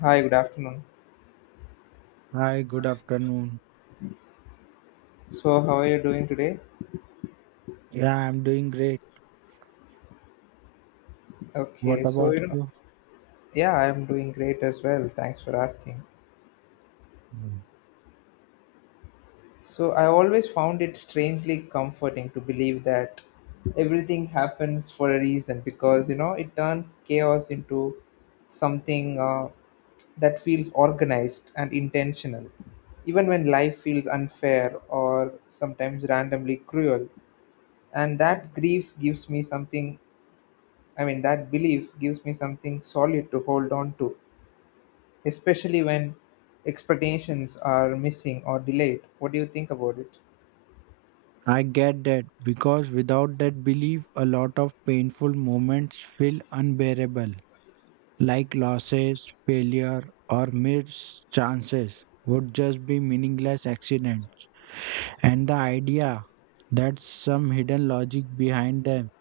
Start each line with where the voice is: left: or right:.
left: Hi, good afternoon.
right: Hi, good afternoon.
left: So, how are you doing today?
right: Yeah, I'm doing great. What
left: Okay, so
right: about
left: you know,
right: you?
left: yeah, I'm doing great as well. Thanks for asking.
right: Mm.
left: So, I always found it strangely comforting to believe that everything happens for a reason because you know it turns chaos into something that feels organized and intentional. Even when life feels unfair or sometimes randomly cruel, and that grief gives me something I mean, that belief gives me something solid to hold on to, especially when expectations are missing or delayed. What do you think about it?
right: I get that because without that belief, a lot of painful moments feel unbearable, like losses, failure, or missed chances would just be meaningless accidents. And the idea that some hidden logic behind them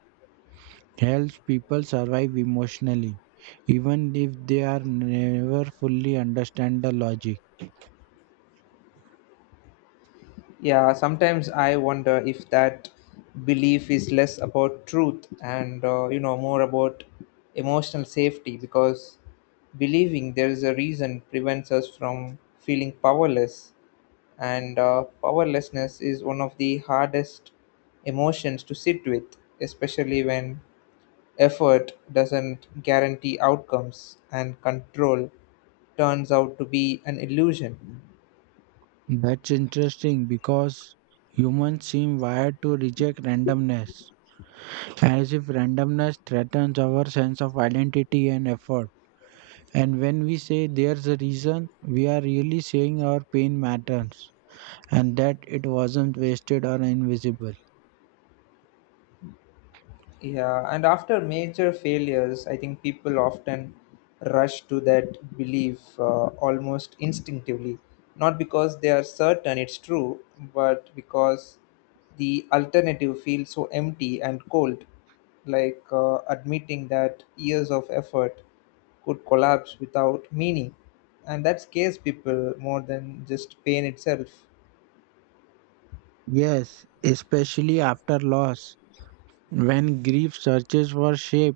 right: helps people survive emotionally, even if they are never fully understand the logic.
left: Yeah, sometimes I wonder if that belief is less about truth and, you know, more about emotional safety because believing there is a reason prevents us from feeling powerless. And powerlessness is one of the hardest emotions to sit with, especially when effort doesn't guarantee outcomes, and control turns out to be an illusion.
right: That's interesting because humans seem wired to reject randomness, as if randomness threatens our sense of identity and effort. And when we say there's a reason, we are really saying our pain matters and that it wasn't wasted or invisible.
left: Yeah, and after major failures, I think people often rush to that belief almost instinctively, not because they are certain it's true, but because the alternative feels so empty and cold, like admitting that years of effort could collapse without meaning. And that scares people more than just pain itself.
right: Yes, especially after loss, when grief searches for shape,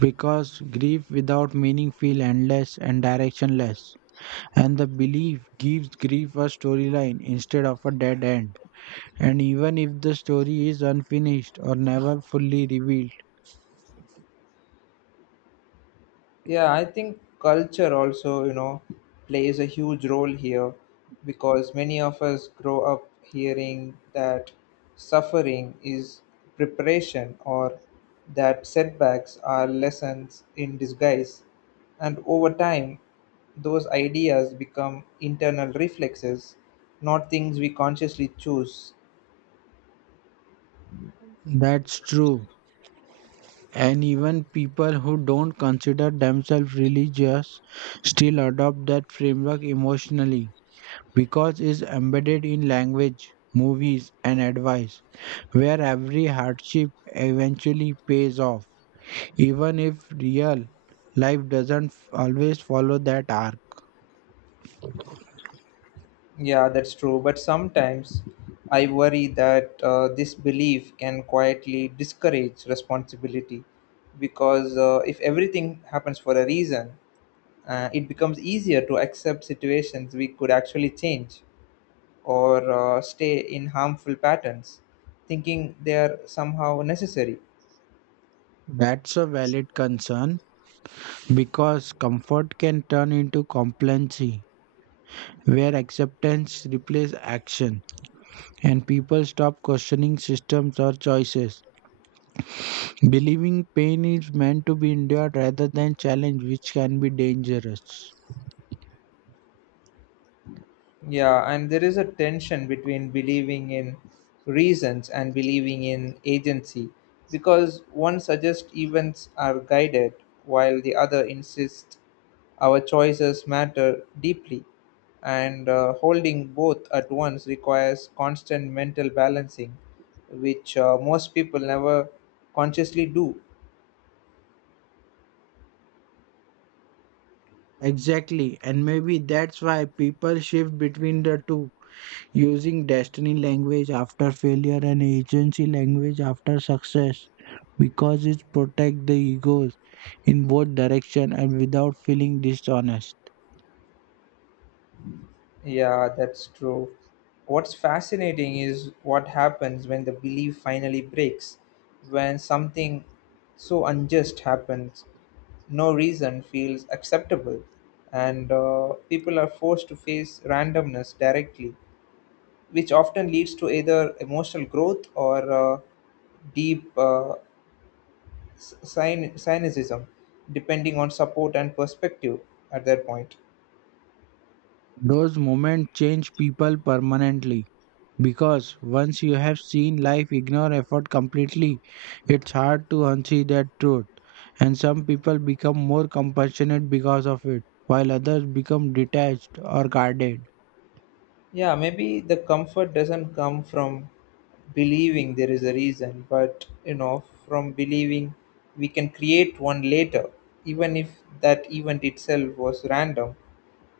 right: because grief without meaning feels endless and directionless. And the belief gives grief a storyline instead of a dead end. And even if the story is unfinished or never fully revealed,
left: Yeah, I think culture also, you know, plays a huge role here because many of us grow up hearing that suffering is preparation or that setbacks are lessons in disguise. And over time, those ideas become internal reflexes, not things we consciously choose.
right: that's true. And even people who don't consider themselves religious still adopt that framework emotionally because it's embedded in language, movies, and advice, where every hardship eventually pays off, even if real life doesn't always follow that arc.
left: Yeah, that's true. But sometimes I worry that this belief can quietly discourage responsibility because if everything happens for a reason, it becomes easier to accept situations we could actually change or stay in harmful patterns, thinking they are somehow necessary.
right: That's a valid concern because comfort can turn into complacency, where acceptance replaces action, and people stop questioning systems or choices, believing pain is meant to be endured rather than challenged, which can be dangerous.
left: Yeah, and there is a tension between believing in reasons and believing in agency because one suggests events are guided while the other insists our choices matter deeply. And holding both at once requires constant mental balancing, which most people never consciously do.
right: Exactly, and maybe that's why people shift between the two, using destiny language after failure and agency language after success, because it protects the egos in both direction and without feeling dishonest.
left: Yeah, that's true. What's fascinating is what happens when the belief finally breaks, when something so unjust happens, no reason feels acceptable, and people are forced to face randomness directly, which often leads to either emotional growth or deep cynicism, depending on support and perspective at that point.
right: Those moments change people permanently because once you have seen life ignore effort completely, it's hard to unsee that truth. And some people become more compassionate because of it, while others become detached or guarded.
left: Yeah, maybe the comfort doesn't come from believing there is a reason, but you know, from believing we can create one later, even if that event itself was random.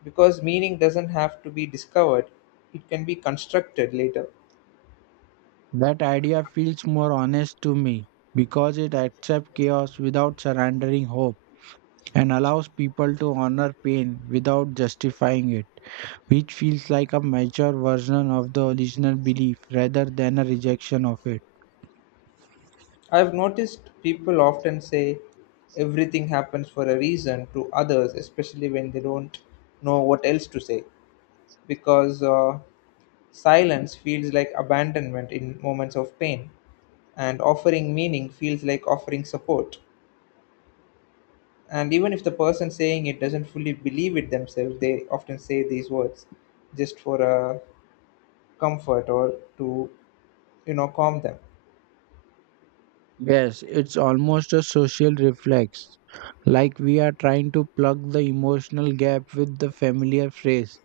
left: Because meaning doesn't have to be discovered, it can be constructed later.
right: That idea feels more honest to me because it accepts chaos without surrendering hope and allows people to honor pain without justifying it, which feels like a mature version of the original belief rather than a rejection of it.
left: I've noticed people often say everything happens for a reason to others, especially when they don't know what else to say, because silence feels like abandonment in moments of pain. And offering meaning feels like offering support, and even if the person saying it doesn't fully believe it themselves, they often say these words just for a comfort or to, you know, calm them.
right: Yes, it's almost a social reflex, like we are trying to plug the emotional gap with the familiar phrase,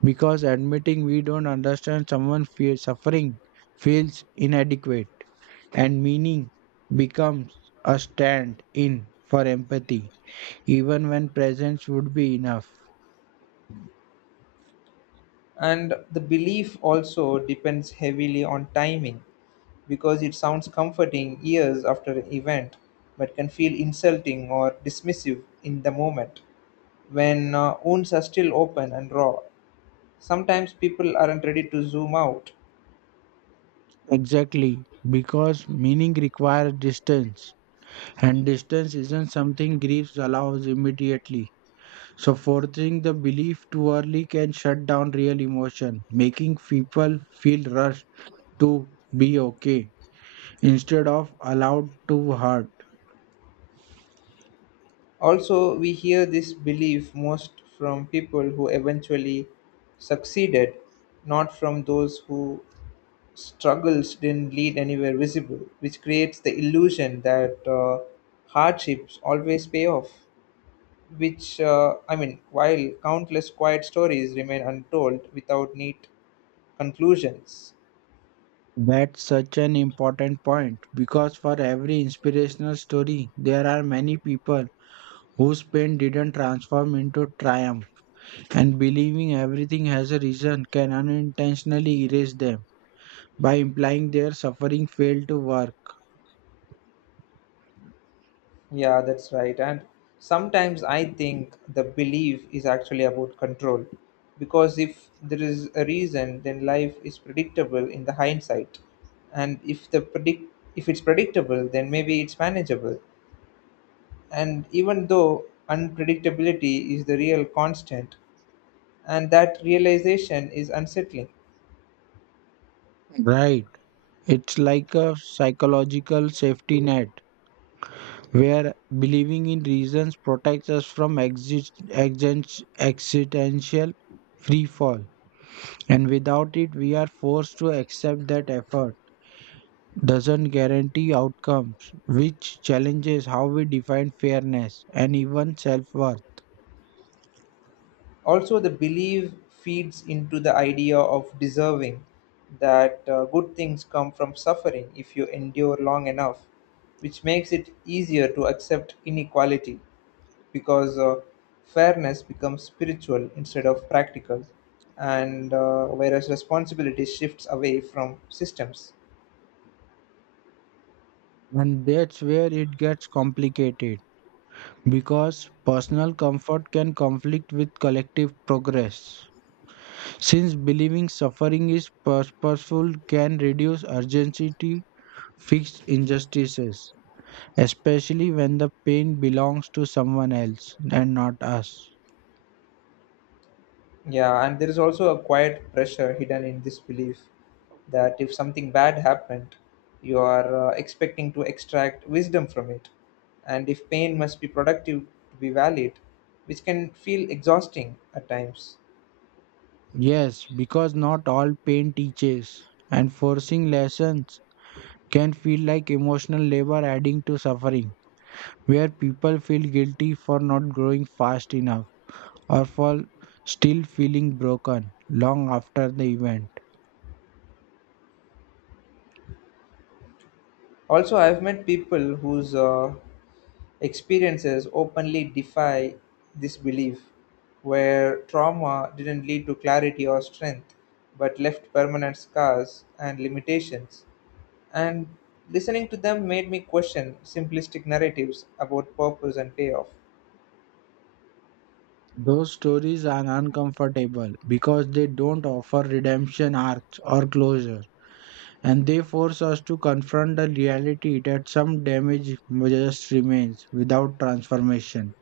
right: because admitting we don't understand someone feels suffering feels inadequate, and meaning becomes a stand in for empathy, even when presence would be enough.
left: And the belief also depends heavily on timing because it sounds comforting years after an event but can feel insulting or dismissive in the moment when wounds are still open and raw. Sometimes people aren't ready to zoom out.
right: Exactly, because meaning requires distance. And distance isn't something grief allows immediately. So, forcing the belief too early can shut down real emotion, making people feel rushed to be okay instead of allowed to hurt.
left: Also, we hear this belief most from people who eventually succeeded, not from those who struggles didn't lead anywhere visible, which creates the illusion that hardships always pay off. Which, I mean, while countless quiet stories remain untold without neat conclusions.
right: That's such an important point because for every inspirational story, there are many people whose pain didn't transform into triumph, and believing everything has a reason can unintentionally erase them by implying their suffering failed to work.
left: Yeah, that's right. And sometimes I think the belief is actually about control. Because if there is a reason, then life is predictable in the hindsight. And if it's predictable, then maybe it's manageable. And even though unpredictability is the real constant, and that realization is unsettling.
right: Right. It's like a psychological safety net where believing in reasons protects us from existential free fall. And without it, we are forced to accept that effort doesn't guarantee outcomes, which challenges how we define fairness and even self worth.
left: Also, the belief feeds into the idea of deserving that good things come from suffering if you endure long enough, which makes it easier to accept inequality because fairness becomes spiritual instead of practical, and whereas responsibility shifts away from systems.
right: And that's where it gets complicated because personal comfort can conflict with collective progress. Since believing suffering is purposeful can reduce urgency to fix injustices, especially when the pain belongs to someone else and not us.
left: Yeah, and there is also a quiet pressure hidden in this belief that if something bad happened, you are expecting to extract wisdom from it. And if pain must be productive to be valid, which can feel exhausting at times.
right: Yes, because not all pain teaches, and forcing lessons can feel like emotional labor adding to suffering, where people feel guilty for not growing fast enough or for still feeling broken long after the event.
left: Also, I've met people whose experiences openly defy this belief, where trauma didn't lead to clarity or strength, but left permanent scars and limitations. And listening to them made me question simplistic narratives about purpose and payoff.
right: Those stories are uncomfortable because they don't offer redemption arcs or closure, and they force us to confront the reality that some damage just remains without transformation,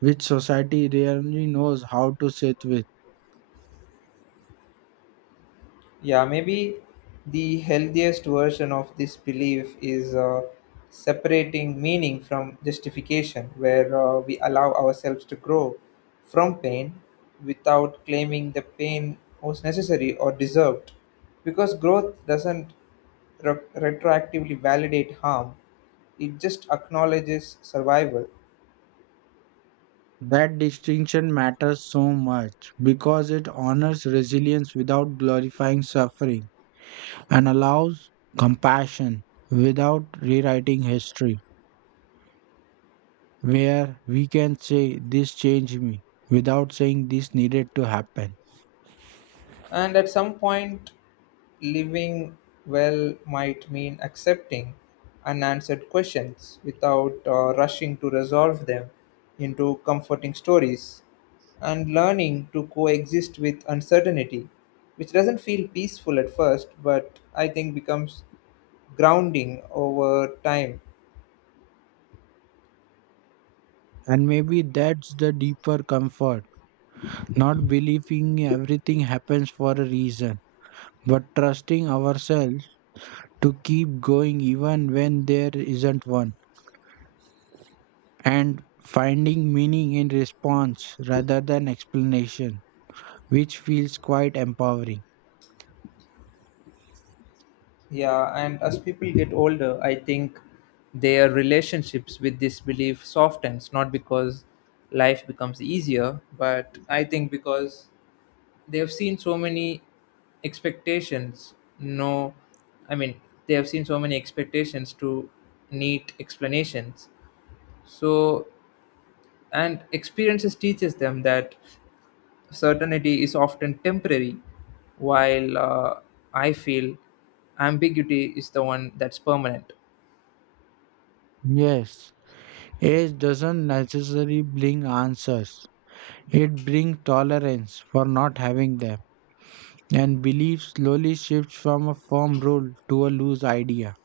right: which society rarely knows how to sit with.
left: Yeah, maybe the healthiest version of this belief is separating meaning from justification, where we allow ourselves to grow from pain without claiming the pain was necessary or deserved. Because growth doesn't retroactively validate harm, it just acknowledges survival.
right: That distinction matters so much because it honors resilience without glorifying suffering and allows compassion without rewriting history, where we can say this changed me without saying this needed to happen.
left: And at some point, living well might mean accepting unanswered questions without rushing to resolve them into comforting stories and learning to coexist with uncertainty, which doesn't feel peaceful at first, but I think becomes grounding over time.
right: And maybe that's the deeper comfort, not believing everything happens for a reason, but trusting ourselves to keep going even when there isn't one, and finding meaning in response rather than explanation, which feels quite empowering.
left: Yeah, and as people get older, I think their relationships with this belief softens, not because life becomes easier, but I think because they have seen so many expectations. No, I mean, they have seen so many expectations to need explanations. So, and experiences teaches them that certainty is often temporary, while I feel ambiguity is the one that's permanent.
right: Yes, age doesn't necessarily bring answers, it brings tolerance for not having them. And belief slowly shifts from a firm rule to a loose idea,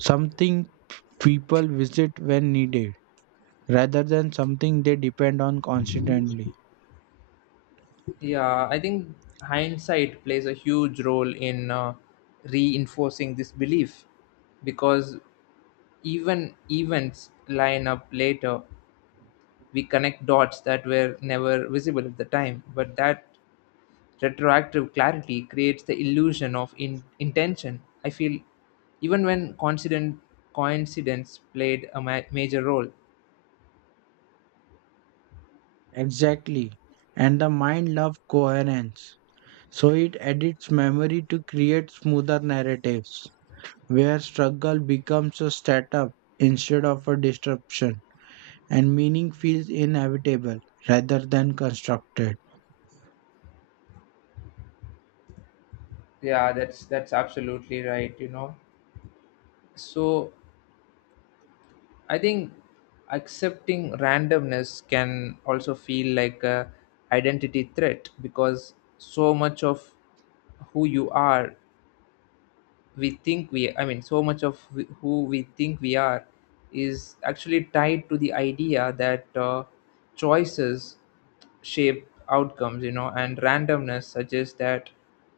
right: something people visit when needed, rather than something they depend on constantly.
left: Yeah, I think hindsight plays a huge role in reinforcing this belief because even events line up later. We connect dots that were never visible at the time, but that retroactive clarity creates the illusion of intention. I feel even when coincident coincidence played a major role.
right: Exactly. And the mind loves coherence, so it edits memory to create smoother narratives, where struggle becomes a setup instead of a disruption, and meaning feels inevitable rather than constructed.
left: Yeah, that's absolutely right. You know, so I think accepting randomness can also feel like a identity threat because so much of who you are we think we I mean so much of who we think we are is actually tied to the idea that choices shape outcomes, you know, and randomness suggests that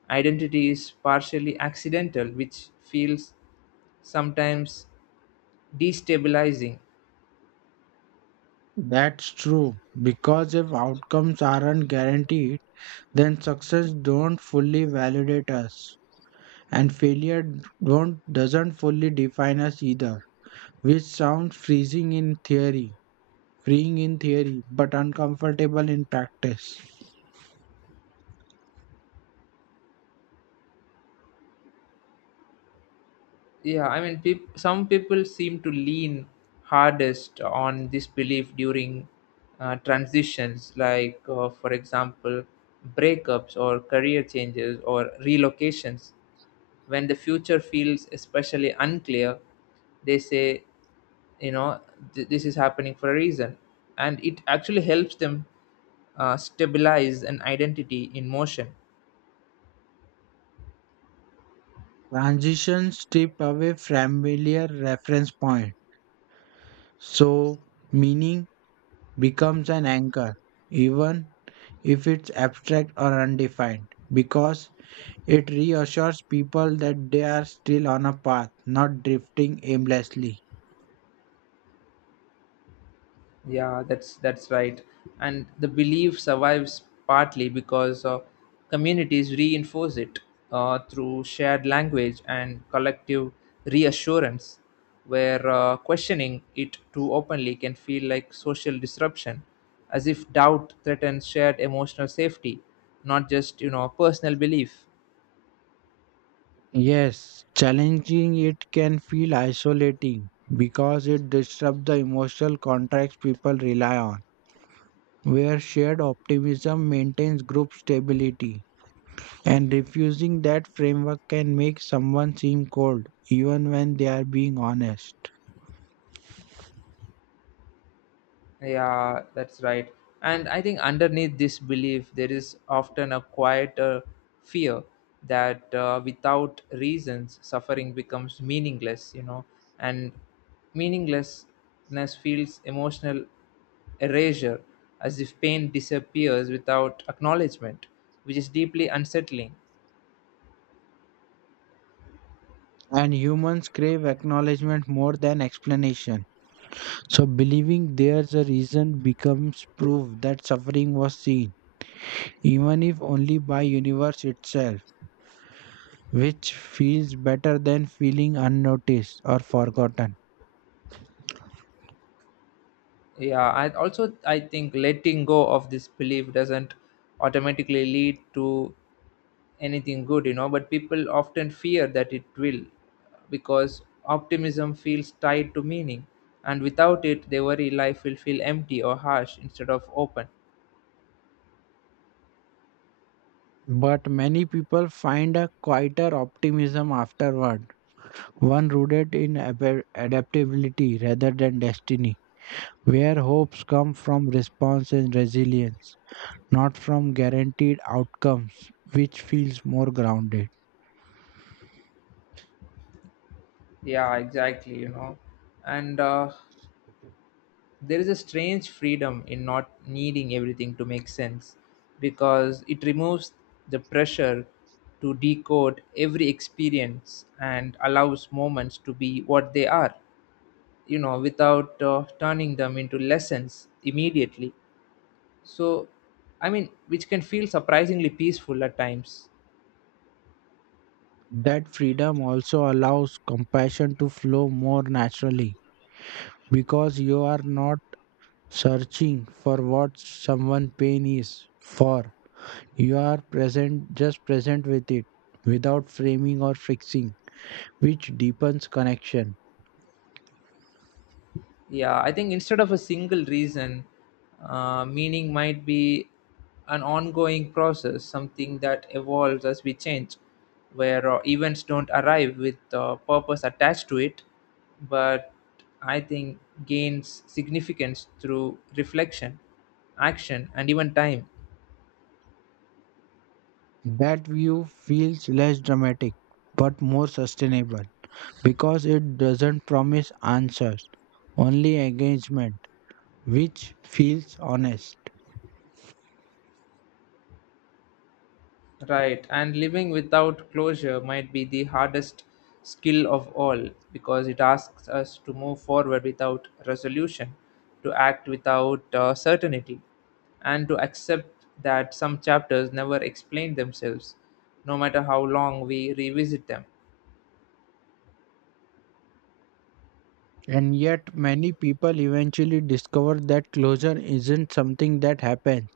left: identity is partially accidental, which feels sometimes destabilizing.
right: That's true, because if outcomes aren't guaranteed, then success don't fully validate us and failure don't doesn't fully define us either, which sounds freezing in theory, freeing in theory, but uncomfortable in practice.
left: Yeah, I mean, some people seem to lean hardest on this belief during transitions, like, for example, breakups or career changes or relocations. When the future feels especially unclear, they say, you know, this is happening for a reason. And it actually helps them stabilize an identity in motion.
right: Transitions strip away familiar reference point, so meaning becomes an anchor even if it's abstract or undefined, because it reassures people that they are still on a path, not drifting aimlessly.
left: Yeah, that's right. And the belief survives partly because communities reinforce it through shared language and collective reassurance, where questioning it too openly can feel like social disruption, as if doubt threatens shared emotional safety, not just, you know, personal belief.
right: Yes, challenging it can feel isolating because it disrupts the emotional contracts people rely on, where shared optimism maintains group stability. And refusing that framework can make someone seem cold, even when they are being honest.
left: Yeah, that's right. And I think underneath this belief, there is often a quieter fear that without reasons, suffering becomes meaningless, you know, and meaninglessness feels emotional erasure, as if pain disappears without acknowledgement, which is deeply unsettling.
right: And humans crave acknowledgement more than explanation. So, believing there's a reason becomes proof that suffering was seen, even if only by universe itself, which feels better than feeling unnoticed or forgotten.
left: Yeah, I also, I think letting go of this belief doesn't automatically lead to anything good, you know, but people often fear that it will because optimism feels tied to meaning, and without it they worry life will feel empty or harsh instead of open.
right: But many people find a quieter optimism afterward, one rooted in adaptability rather than destiny, where hopes come from response and resilience, not from guaranteed outcomes, which feels more grounded.
left: Yeah, exactly, you know. And there is a strange freedom in not needing everything to make sense because it removes the pressure to decode every experience and allows moments to be what they are, you know, without turning them into lessons immediately. So, I mean, which can feel surprisingly peaceful at times.
right: That freedom also allows compassion to flow more naturally because you are not searching for what someone pain is for, you are present, just present with it, without framing or fixing, which deepens connection.
left: Yeah, I think instead of a single reason, meaning might be an ongoing process, something that evolves as we change, where events don't arrive with purpose attached to it, but I think gains significance through reflection, action, and even time.
right: That view feels less dramatic but more sustainable because it doesn't promise answers, only engagement, which feels honest.
left: Right, and living without closure might be the hardest skill of all because it asks us to move forward without resolution, to act without certainty, and to accept that some chapters never explain themselves, no matter how long we revisit them.
right: And yet many people eventually discover that closure isn't something that happens.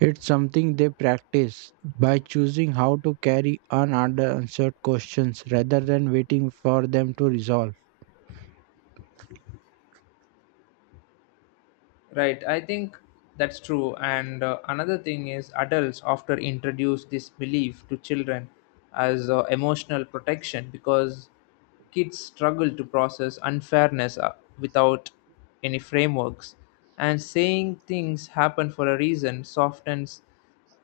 right: It's something they practice by choosing how to carry unanswered questions rather than waiting for them to resolve.
left: Right, I think that's true. And another thing is, adults often introduce this belief to children as emotional protection because kids struggle to process unfairness without any frameworks. And saying things happen for a reason softens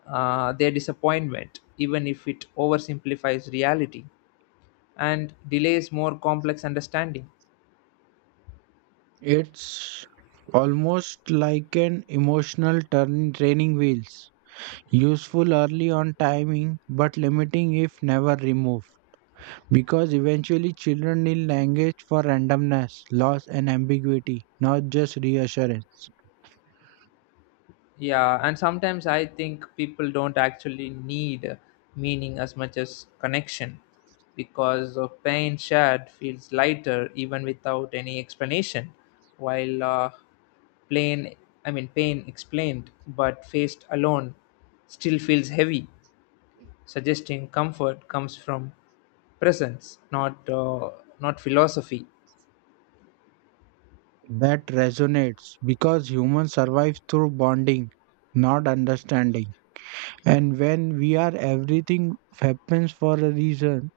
left: their disappointment, even if it oversimplifies reality and delays more complex understanding.
right: It's almost like an emotional turn training wheels. Useful early on timing but limiting if never removed. Because eventually children need language for randomness, loss and ambiguity, not just reassurance.
left: Yeah, and sometimes I think people don't actually need meaning as much as connection because of pain shared feels lighter even without any explanation, while plain, pain explained but faced alone still feels heavy, suggesting comfort comes from presence, not not philosophy.
right: That resonates because humans survive through bonding, not understanding. And when we are everything happens for a reason,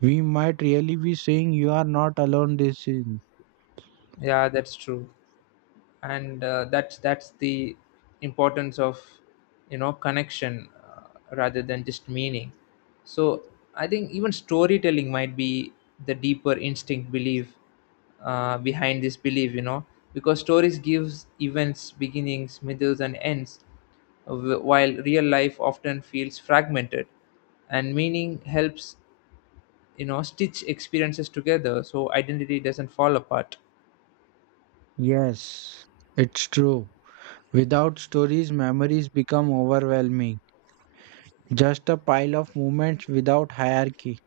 right: we might really be saying you are not alone this season.
left: Yeah, that's true. And that's the importance of, you know, connection rather than just meaning. So I think even storytelling might be the deeper instinct belief behind this belief, you know, because stories gives events beginnings, middles, and ends, while real life often feels fragmented, and meaning helps, you know, stitch experiences together so identity doesn't fall apart.
right: Yes, it's true. Without stories, memories become overwhelming. Just a pile of moments without hierarchy.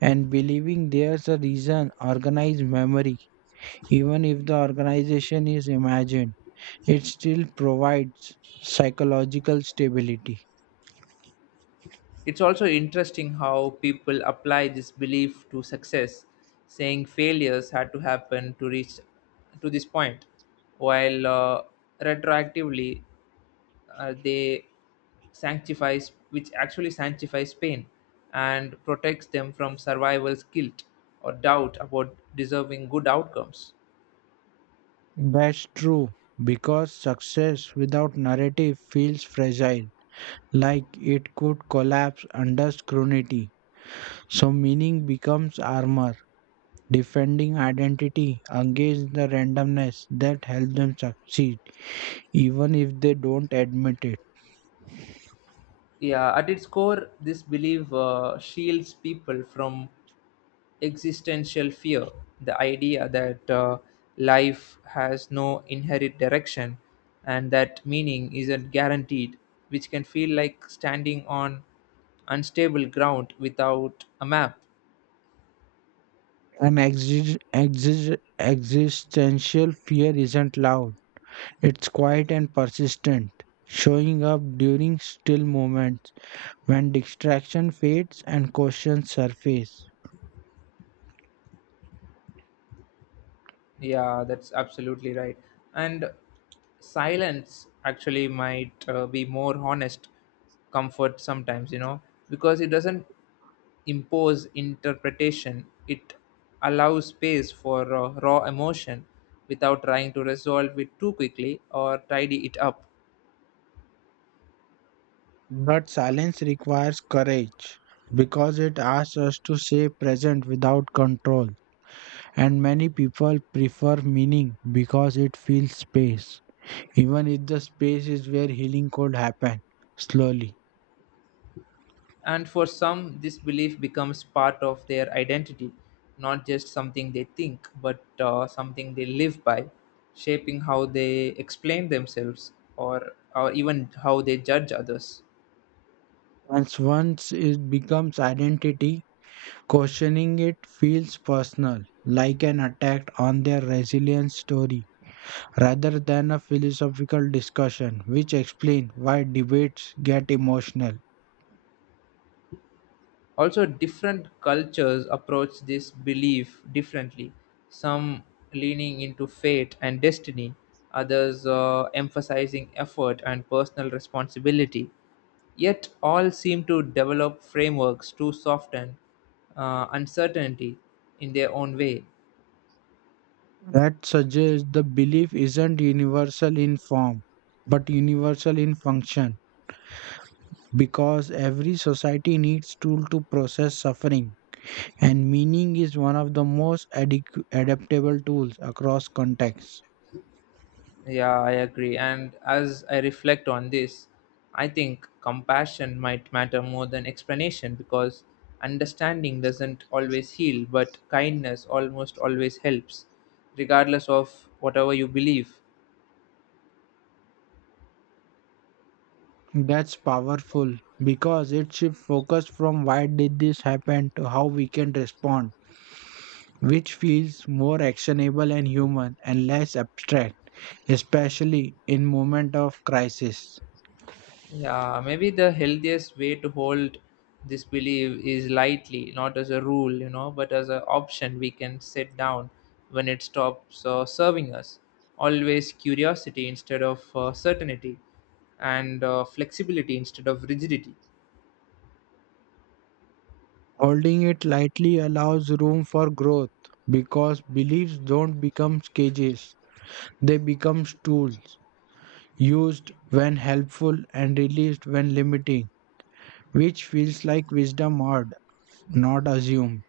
right: And believing there's a reason, organized memory, even if the organization is imagined, it still provides psychological stability.
left: It's also interesting how people apply this belief to success, saying failures had to happen to reach to this point, while retroactively they sanctifies which actually sanctifies pain and protects them from survival's guilt or doubt about deserving good outcomes.
right: That's true, because success without narrative feels fragile, like it could collapse under scrutiny. So, meaning becomes armor, defending identity against the randomness that helps them succeed, even if they don't admit it.
left: Yeah, at its core, this belief shields people from existential fear, the idea that life has no inherent direction and that meaning isn't guaranteed, which can feel like standing on unstable ground without a map.
right: An existential fear isn't loud, it's quiet and persistent, showing up during still moments when distraction fades and questions surface.
left: Yeah, that's absolutely right. And silence actually might be more honest comfort sometimes, you know, because it doesn't impose interpretation, it allows space for raw emotion without trying to resolve it too quickly or tidy it up.
right: But silence requires courage because it asks us to stay present without control. And many people prefer meaning because it fills space, even if the space is where healing could happen slowly.
left: And for some, this belief becomes part of their identity, not just something they think, but something they live by, shaping how they explain themselves, or even how they judge others.
right: Once it becomes identity, questioning it feels personal, like an attack on their resilience story, rather than a philosophical discussion, which explains why debates get emotional.
left: Also, different cultures approach this belief differently, some leaning into fate and destiny, others emphasizing effort and personal responsibility. Yet, all seem to develop frameworks to soften uncertainty in their own way.
right: That suggests the belief isn't universal in form but universal in function, because every society needs tool to process suffering and meaning is one of the most adaptable tools across contexts.
left: Yeah, I agree. And as I reflect on this, I think compassion might matter more than explanation because understanding doesn't always heal, but kindness almost always helps, regardless of whatever you believe.
right: That's powerful because it shifts focus from why did this happen to how we can respond, which feels more actionable and human and less abstract, especially in moment of crisis.
left: Yeah, maybe the healthiest way to hold this belief is lightly, not as a rule, you know, but as an option we can set down when it stops serving us. Always curiosity instead of certainty, and flexibility instead of rigidity.
right: Holding it lightly allows room for growth because beliefs don't become cages, they become tools, used when helpful and released when limiting, which feels like wisdom heard, not assumed.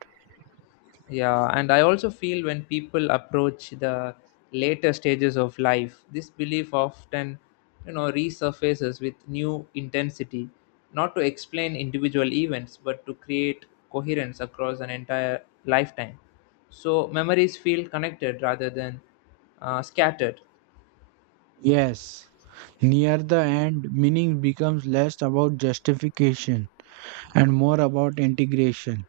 left: Yeah, and I also feel when people approach the later stages of life, this belief often, you know, resurfaces with new intensity, not to explain individual events, but to create coherence across an entire lifetime. So memories feel connected rather than scattered.
right: Yes, near the end, meaning becomes less about justification and more about integration,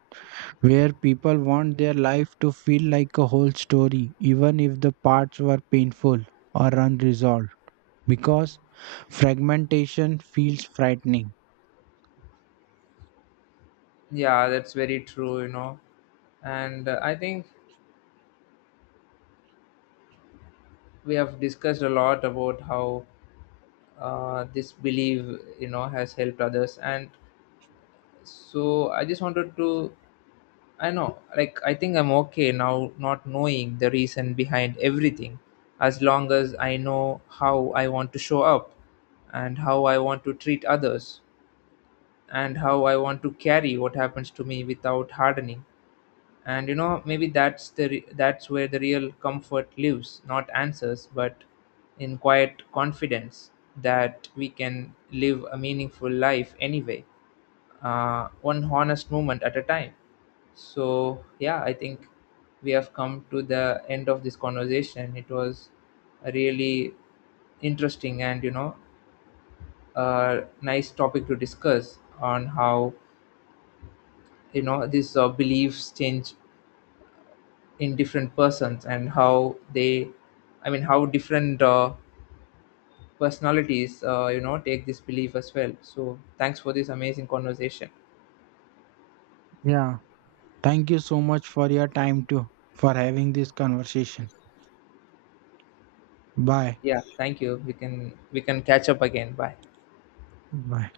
right: where people want their life to feel like a whole story, even if the parts were painful or unresolved, because fragmentation feels frightening.
left: Yeah, that's very true, you know. And I think we have discussed a lot about how this belief, you know, has helped others. And so I just wanted to, I know, like, I think I'm okay now not knowing the reason behind everything as long as I know how I want to show up and how I want to treat others and how I want to carry what happens to me without hardening. And you know, maybe that's where the real comfort lives, not answers, but in quiet confidence that we can live a meaningful life anyway, one honest moment at a time. So, yeah, I think we have come to the end of this conversation. It was a really interesting and, you know, a nice topic to discuss on how, you know, these beliefs change in different persons and how they, I mean, how different personalities, you know, take this belief as well. So, thanks for this amazing conversation.
right: Yeah. Thank you so much for your time too, for having this conversation. Bye.
left: Yeah, thank you. We can catch up again. Bye.
right: Bye.